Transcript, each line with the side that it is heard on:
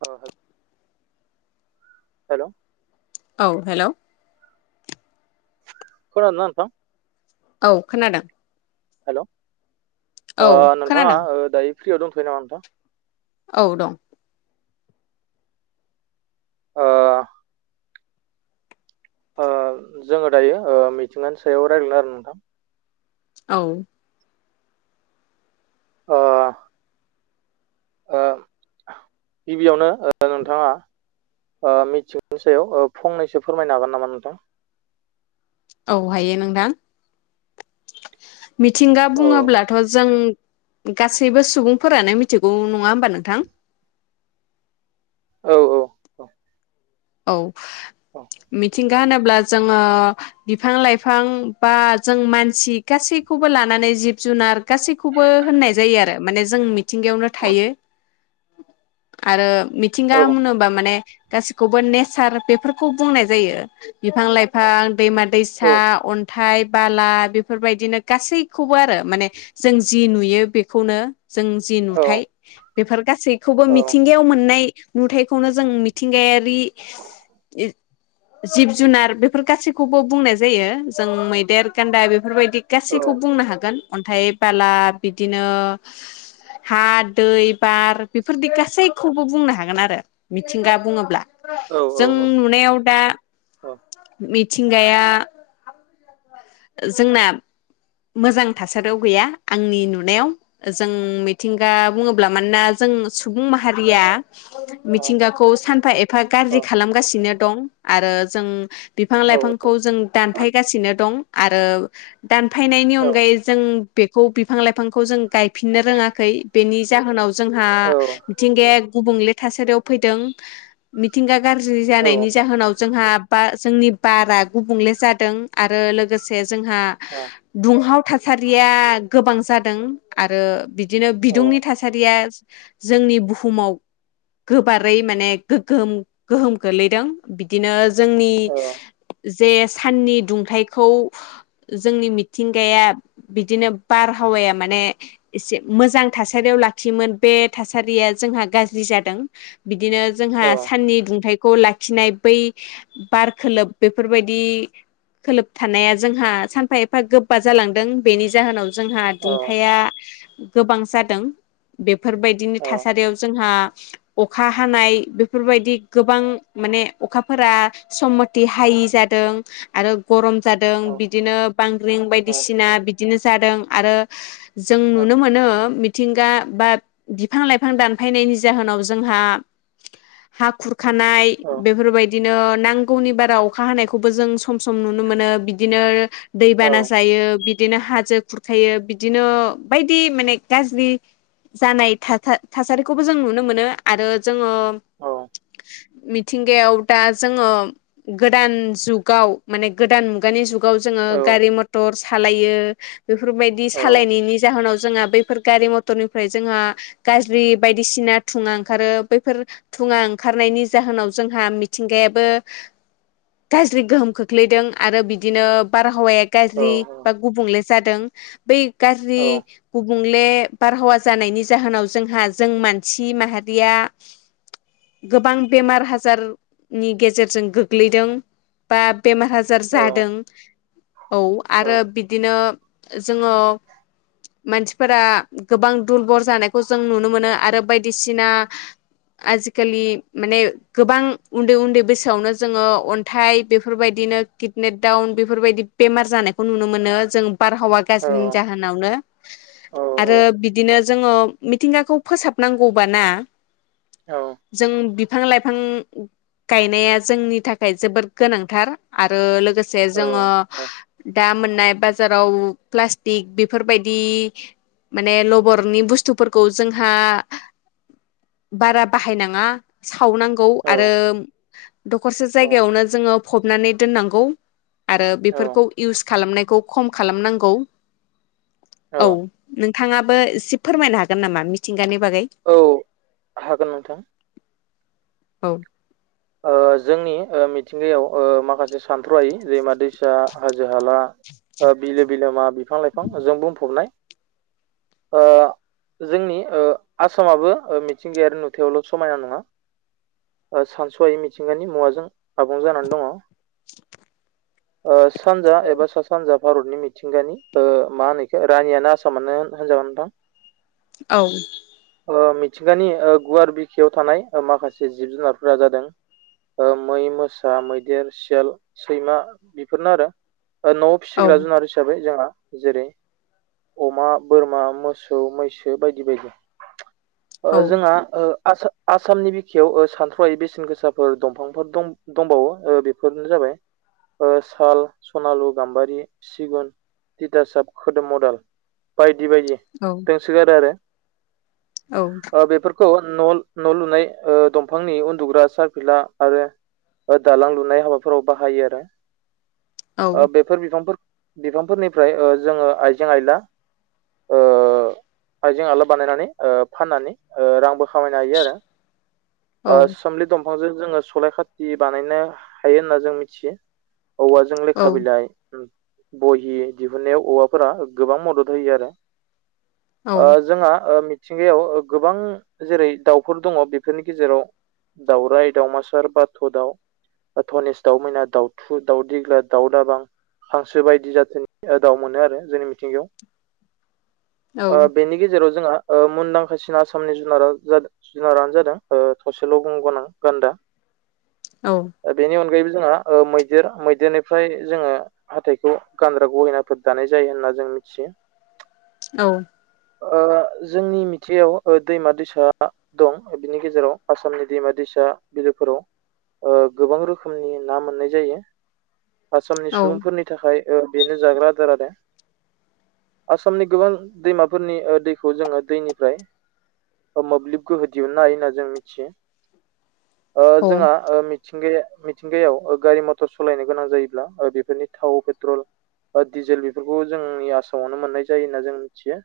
right: औ हेलौ
left: औ हेलौ
right: खोनादोंना नोंथां
left: औ खोनादों
right: हेल'
left: औ
right: नोंथाङा
left: खोनादों
right: दायो फ्रियाव दंथ'यो नामा नोंथां?
left: औ दं।
right: ओह ओ जोङो दायो ओ मिथिंगानि सायाव रायलायदों आरो नोंथां।
left: औ।
right: ओ ओ गिबियावनो ओ नोंथाङा ओ मिथिंगानि सायाव फंनैसो फोरमायनो हागोन नामा नोंथां?
left: औ हायो नोंथां मिथिंगा
right: औ
left: बुङोब्लाथ' जों गासैबो सुबुंफोरानो मिथिगौ नङा होमबा नोंथां।
right: औ औ।
left: औ मिथिंगा होनोब ब्ला जोङो बिफां लाइफां बा जों मानसि गासैखौबो लानानै जिब जुनार गासैखौबो होननाय जायो आरो माने जों मिथिंगायावनो थायो। आरो मिथिंगा
right: औ
left: होनोबा माने गासिबो खौबो नेचार बेफोरखौ बुंनाय जायो बिफां लाइफां दैमा दैसा अन न्थाइ बाला बेफोरबायदिनो गासैखौबो आरो माने जों जि नुयो बेखौनो जों जि
right: औ
left: नुथाय बेफोर गासैखौबो
right: औ
left: मिथिंगायाव मोननाय नुथायखौनो जों मिथिंगायारि रि जिब जुनार बेफोर गासैखौबो बुंनाय जायो जों मैदेर गान्दा बेफोरबायदि गासैखौ बुंनो हागोन अन्थायाइ बाला बिदिनो हा दै बार बेफोरदि गासैखौबो बुंनो हागोन आरो मिथिंगा बुङोब्ला
right: औ
left: जों
right: औ
left: नुनायाव दा मिथिंगाया जोंना मोजां थासारियाव गैया आंनि नुनायाव जों मिथिंगा बुङोब्ला मानोना जों जों सुबुं माहारिया मिथिंगाखौ सानफा एफा
right: औ
left: गाज्रि खालामगासिनो दं आरो जों बिफां लाइफांखौ जों दानफायगासिनो दं आरो दान फायनायनि
right: औ
left: अनगायै जों बेखौ बिफां लाइफांखौ जों गायफिननो रोङाखै बेनि जाहोनाव जोंहा मिथिंगाया गुबुंले थासारियाव फैदों मिथिंगा गाज्रि जानायनि जाहोनाव जोंहा बा जोंनि बारा गुबुंले जादों आरो लोगोसे जोंहा दुंहाव थासारिया गोबां जादों आरो बिदिनो बिदुंनि थासारिया जोंनि बुहुमाव गोबारै माने गोगगोम गोहोम गोलैदों बिदिनो जोंनि जे साननि दुंथखौ जोंनि मिथिंगाया बिदिनो बारहावाया माने एसे मोजां थासारियाव लाखियोमोन बे बे थासारिया जोंहा गाज्रि जादों बिदिनो जोंहा साननि दुंथखौ ला लाखिनाय बै बार खोलोब बेफोरबायदि खोलोब थानाया जोंहा सानफा एफा गो हफा जालांदों बेनि जाहोनाव जोंहा दुंथाया गोबां जादों बे बेफोरबायदिनि थासारियाव जोंहा अखा हानाय बेफोरबायदि गोबां माने अखाफोरा समति हायो यि जादों आरो गरम जादों बिदिनो बांग्रिं बाय सिना बिदिनो जादों आरो जों नुनो मोनो मिथिंगा बा बिफां लाइफां दानफायनायनि जाहोनाव जोंहा हा खुर खानाय
right: औ औ
left: बेफोरबायदिनो नांगौनि बाराव अखा हानायखौबो जों सम सम नुनो मोनो बिदिनो दै
right: औ
left: बाना बिदिनो हाजो खुरखायो बिदिनो बायदि माने गाज्रि जानाय थासारिखौबो जों नुनो मोनो आरो जोङो
right: औ
left: मिथि मिथिंगायाव दा जोङो गोदान जुगाव माने गोदान मुगानि जग गाव जोङो
right: औ
left: गारि मथर सालायो बेफोरबायदि
right: औ
left: सालायनायनि जाहोनाव जोंहा बैफोर गारि मथरनि ओमफ्राय जोंहा गाज्रि बायदिसिना थुङा ओंखारो बैफोर थुङा ओंखारनायनि जाहोनाव जोंहा मिथिंगायाबो गाज्रि गोहोम खोख्लैदों आरो बिदिनो बारहावाया
right: औ
left: गाज्रि बा गुबुंले जादों। बेै
right: औ
left: गाज्रि गुबुं ले बारहावा जानायनि जाहोनाव जोंहा जों मानसि माहारिया गोबां बेमार हाजारनि गेजेरजों गोग्लैदों बा बेमार आजार
right: औ
left: जादों औ आरो बिदिनो जोङो मानसिफोरा गोबां दुरबल जानायखौ जों नुनो मोनो आरो बायदिसिना आजिखालि माने गोबां उन्दै उन्दै बैसोआवनो जोङो अन्थाइ बेफोरबाय दिनो किदने दाउन बेफोरबायदि। बेमार जानायखौ नुनो मोनो जों बारहावा
right: औ
left: गाज्रिनि जाहोनावनो। आरो बिदिनो जोङो मिथिंगाखौ फोसाबनांगौबाना जों बि बिफां लाइफां गायनाया जोंनि थाखाय जोबोद गोनांथार आरो लोगो से जोङो दा मोननाय बाजाराव प्लास्टिक बेफोरबायदि माने लबरनि बुस्थुफोरखौ जोंहा बारा बाहायनाङा सावनांगौ आरो दखरसे
right: औ
left: जगायावनो जो फबनानै दोननांगौ आरो
right: औ औ
left: बेफोरखौ इउस खालामनायखौ खम खालामनांगौ। औ नोंथाङाबो एसे फोरमायनो हागोन नामा मिथिंगानि बागै
right: औ हागोन नोंथां।
left: औ।
right: ओ जोंनि ओ मिथिंगायाव ओ माखासे सानथ'हायै दैमा दैसा हाजो हाला ओ‌ बिलो बिलोमा बिफां लाइफांजों बुंफबनाय ओ जोंनि ओ आसामाबो ओ मिथिंगायारि नुथायावल' समायना नङा ओ सानसहायै मिथिंगानि मुवाजों आबुं जानानै दङ'।
left: [inaudible]
right: ओ सानजा एबा सा सानजा भारतनि मिथिंगानि ओ मा होनोखौ रानियानो आसामानो होन-होनजागोन नोंथां।
left: औ।
right: ओ मिथिंगानि ओ गुवार बिखायाव थानाय ओ माखासे जिब जुनारफोरा जादों ओ मै मोसा मैदेर सियाल सैमा बेफोरनो आरो। औ न'आव
left: औ
right: फिसिग्रा जुनार हिसाबै जोंहा जेरै अमा, बोरमा, मोसौ, मैसो बायदि बायदि। ओ
left: औ
right: जोंहा ओ आसा-आसामनि बिखायाव सानथ्रहायै बेसेन गो साफोर दंफांफोर दं दंबावो ओ बेफोरनो जाबाय ओ साल, सनालु, गाम्बारि, सिगुन दिथासाब, खोदोम, अदाल बायदि बायदि दोंसोगारो आरो‌।
left: औ।
right: खौ न' न' लुनाय ओ दंफांनि उन्दुग्रा सार फिला आरो दालां लुनाय हाबाफोराव बाहायो आरो।
left: औ
right: ओ बेफोर बिफांफोर बिफांफोरनिफ्राय ओ जोङो आइजें आइला ओ आइजें आयला बानायनानै ओ फाननानै ओ रांबो खामायनो हायो आरो। ओ
left: औ
right: सोमलि दं फांजों जोङो सलाय खाथि बानायनो हायो होनना जों मिथियो। औवाजों
left: औ
right: लेखा बिलाइ, उम। बहि दिहुननायाव औवाफोरा गोबां मदद होयो आरो। ओ‌ जोंहा ओ मि थिंगायाव गोबां जेरै दाउफोर दङ बेफोरनि गेजेराव दाउराइ, दावमासार, बाथ' दाउ धनेस, दाउमैना, दाउथु, दाउदग्रा, दाउ दाबां हांसो बायदि जाथोननि दाउ मोनो आरो जोंनि मिथिंगायाव। ओ बेनि गेजेराव जोङो ओ मुनदांखासिन आसामनि जुनार जुनारानो जादों ओ थसेल' गं गोनां गान्दा
left: औ-औ-औ-औ-औ-औ
right: बेनि अनगायैबो जोंहा ओ मैदेर मैदेरनिफ्राय जोङो हाथाइखौ गानग्रा गहेनाफोर दानाय जायो होनना जों मिथियो।
left: औ।
right: ओ जोंनि मिथिंगायाव दैमा दैसा दं बिनि गेजेराव आसामनि दैमा दैसा बा बिलोफोराव गोबां रोखोमनि ना मोननाय जायो। आसामनि सुबुंफोरनि थाखाय बेनो जाग्रा आदार आरो। आसामनि गोबां दैमाफोरनि दैखौ जोङो दैनिफ्राय मोब्लिब गोहो दिहुननो हायो होनना जों मिथियो। ओ जोंहा मिथिंगाया मिथिंगायाव गारि मथर सालायनो गोनां जायोब्ला बेफोरनि थाव पेट्रल दिडिजेल बेफोरखौ जोंनि आसामावनो मोननाय जायो होनना जों मिथियो।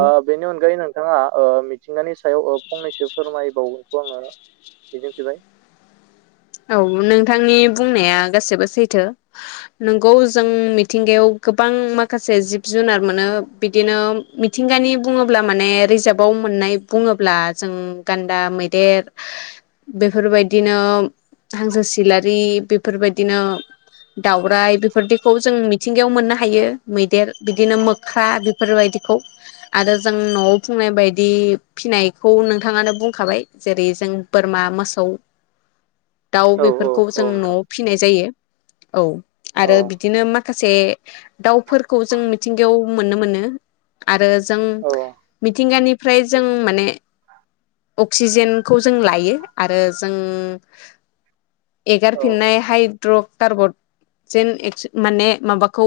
right: ओ बेनि अनगायै नोंथाङा मिथिंगानि सायाव फंनैसो फोरमायबावो [unintelligible] मिजिंफिबाय
left: औ नोंथांनि बुंनाया गासैबो सैथो नंगौ जों मिथिंगायाव गोबां माखासे जिब जुनार मोनो बिदिनो मिथिंगानि बुङोब्ला माने रिजाबाव मोननाय बुङोब्ला जों गान्दा मैदेर बेफोरबायदिनो हांसो सिलारि बेफोरबायदिनो दाउरायाइ बेफोरबायदिखौ जों मिथिंगायाव मोननो हायो मैदेर बिदिनो मोख्रा बेफोरबायदि खौ आरो जों न'आव बुंनाय बायदि फिनायखौ नोंथाङानो बुंखाबाय जेरै जों बोरमा मोसौ दाउ
right: औ औ
left: बेफोरखौ जों
right: औ नोंथां
left: न'आव फिसिनाय जायो औ
right: औ
left: आरो बिदिनो मा खासे दावउफोरखौ जों मिथिंगायाव मोननो मोनो। आरो जों
right: औ
left: मिथिंगानिफ्राय जों माने अक्सिजेनखौ जों लायो आरो जों एगार
right: औ
left: फिनाय हाइड्र कारबट जेन माने माबाखौ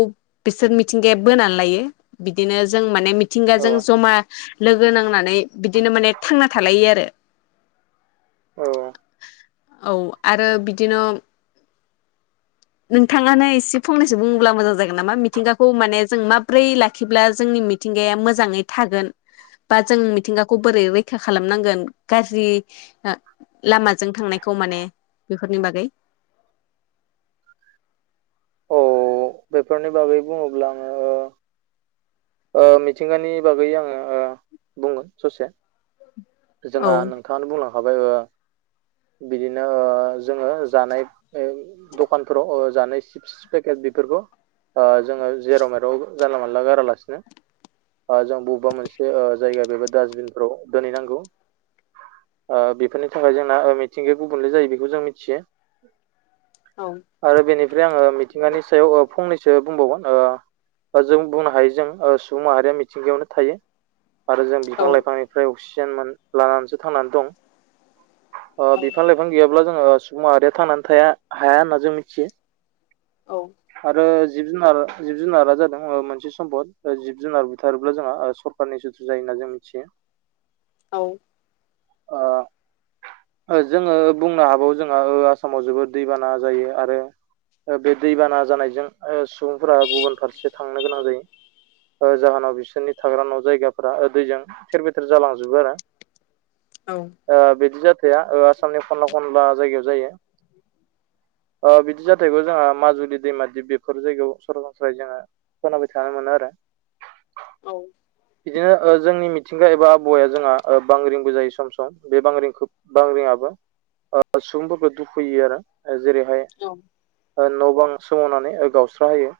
left: बिसोर मिथिंगाया बोनानै लायो बिदिनो जों माने
right: औ
left: मिथिंगाजों जमा लोगो नांनानै बिदिनो माने थांना थालायो आरो।
right: औ।
left: औ आरो बिदिनो नोंथाङानो एसे फंनैसो बुङोब्ला मोजां जागोन नामा मिथिंगाखौ माने जों माब्रै लाखिब्ला जोंनि मिथिंगाया मोजाङै थागोन। बा जों मिथिंगाखौ बोरै रैखा खालामनांगोन गाज्रि लामाजों थांनायखौ माने बेफोरनि बागै
right: औ बेफोरनि बागै बुङोब्ला आङो ओ मिथिंगानि बागै आङो बुंगोन ससे।
left: औ
right: जोंहा नोंथाङानो बुंलांखाबाय बिदिनो जोङो जानाय दखानफोराव जानाय सिप्स पेकेट बेफोरखौ जोङो जेराव मेराव जानला मानला गारालासिनो जों बबेबा मोनसे जायगा बेबा डास्बिनफ्राव दोनहैनांगौ। बेफोरनि थाखाय जोंना मिथिंगाया गुबुनले जायो बेखौ जों मिथियो।
left: औ
right: आरो बेनिफ्राय आङो मिथिंगानि सायाव फंनै - सो बुंबावगोन आ जों बुंनो हायो जों सुबुं माहारिया मिथिंगायावनो थायो। आरो जों
left: औ
right: बिफां लाइफांनिफ्राय अक्सिजेन लानानैसो थांनानै दं बिफां लाइफां गैयाब्ला जोङो सुबुं माहारिया थांनानै थाया हाया होनना जों मिथियो।
left: औ
right: आरो जिब जुनार जिब जुनारा जादों मोनसे सम्पद जिब जुनार बुथारोब्ला जोंहा सरखारनि सुथुर जायो जों मिथियो
left: [inaudible]
right: ओ जोङो बुंनो हाबावो जोंहा आसामाव जोबोद दैबाना जायो आरो। बे दैबाना जानायजों सुबुंफोरा गुबुन फारसे थांनो गोनां जायो। जाहोनाव बिसोरनि थाग्रा न' जायगाफोरा दैजों थेर बेथेर जालांजोबो आरो
left: औ
right: ओ बिदि जाथाया ओ आसामनि खनला खनला जायगायाव जायो। [inaudible] ओ बिदि जाथायखौ जोंहा माजुलि दैमा दिप बेफोर जायगायाव सरासनस्राय जोङो खोनाबाय थानो मोनो आरो [inaudible]
left: औ।
right: बिदिनो जोंनि मिथिंगा एबा आबहावाया जोंहा ओ बांग्रिंबो जायो सम सम बे बांग्रिंखौ बांग्रिंआबो ओ सुबुंफोरखौ दुखु होयो आरो जेरैहाय
left: औ
right: न' बां सोमावनानै गावस्रा होयो।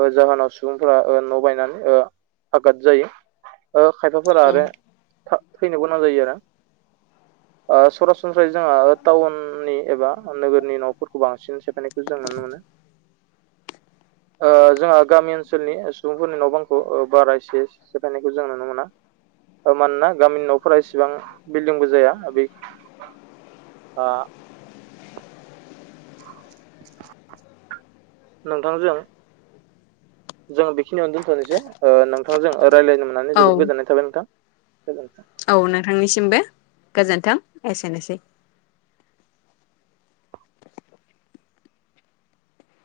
right: ओ जाहोनाव सुबुंफोरा ओ न' बायनानै आगाद जायो। ओ खायफाफोरा
left: औ
right: आरो थैनो गोनां जायो आरो ओ सरा - सनस्रायै जोंहा टाउननि एबा नोगोरनि न'फोरखौ बांसिन सेफायनायखौ जों नुनो मोनो। ओ जोंहा गामि ओनसोलनि सुबुंफोरनि न' बांखौ बारा एसे सेफायनायखौ जों नुनो मोना। ओ मानोना गामिनि न'फोरा एसेबां बिल्डिंबो जाया बे ओ नोंथांजों जों बेखिनियावनो दोनथनोसै नोंथांजों रायज्लायनो मोननानै जोबोद
left: औ
right: गोजोननाय थाबाय नोंथां। गोजोनथों
left: औ नोंथांनिसिम बो गोजोन्थों एसेनोसै।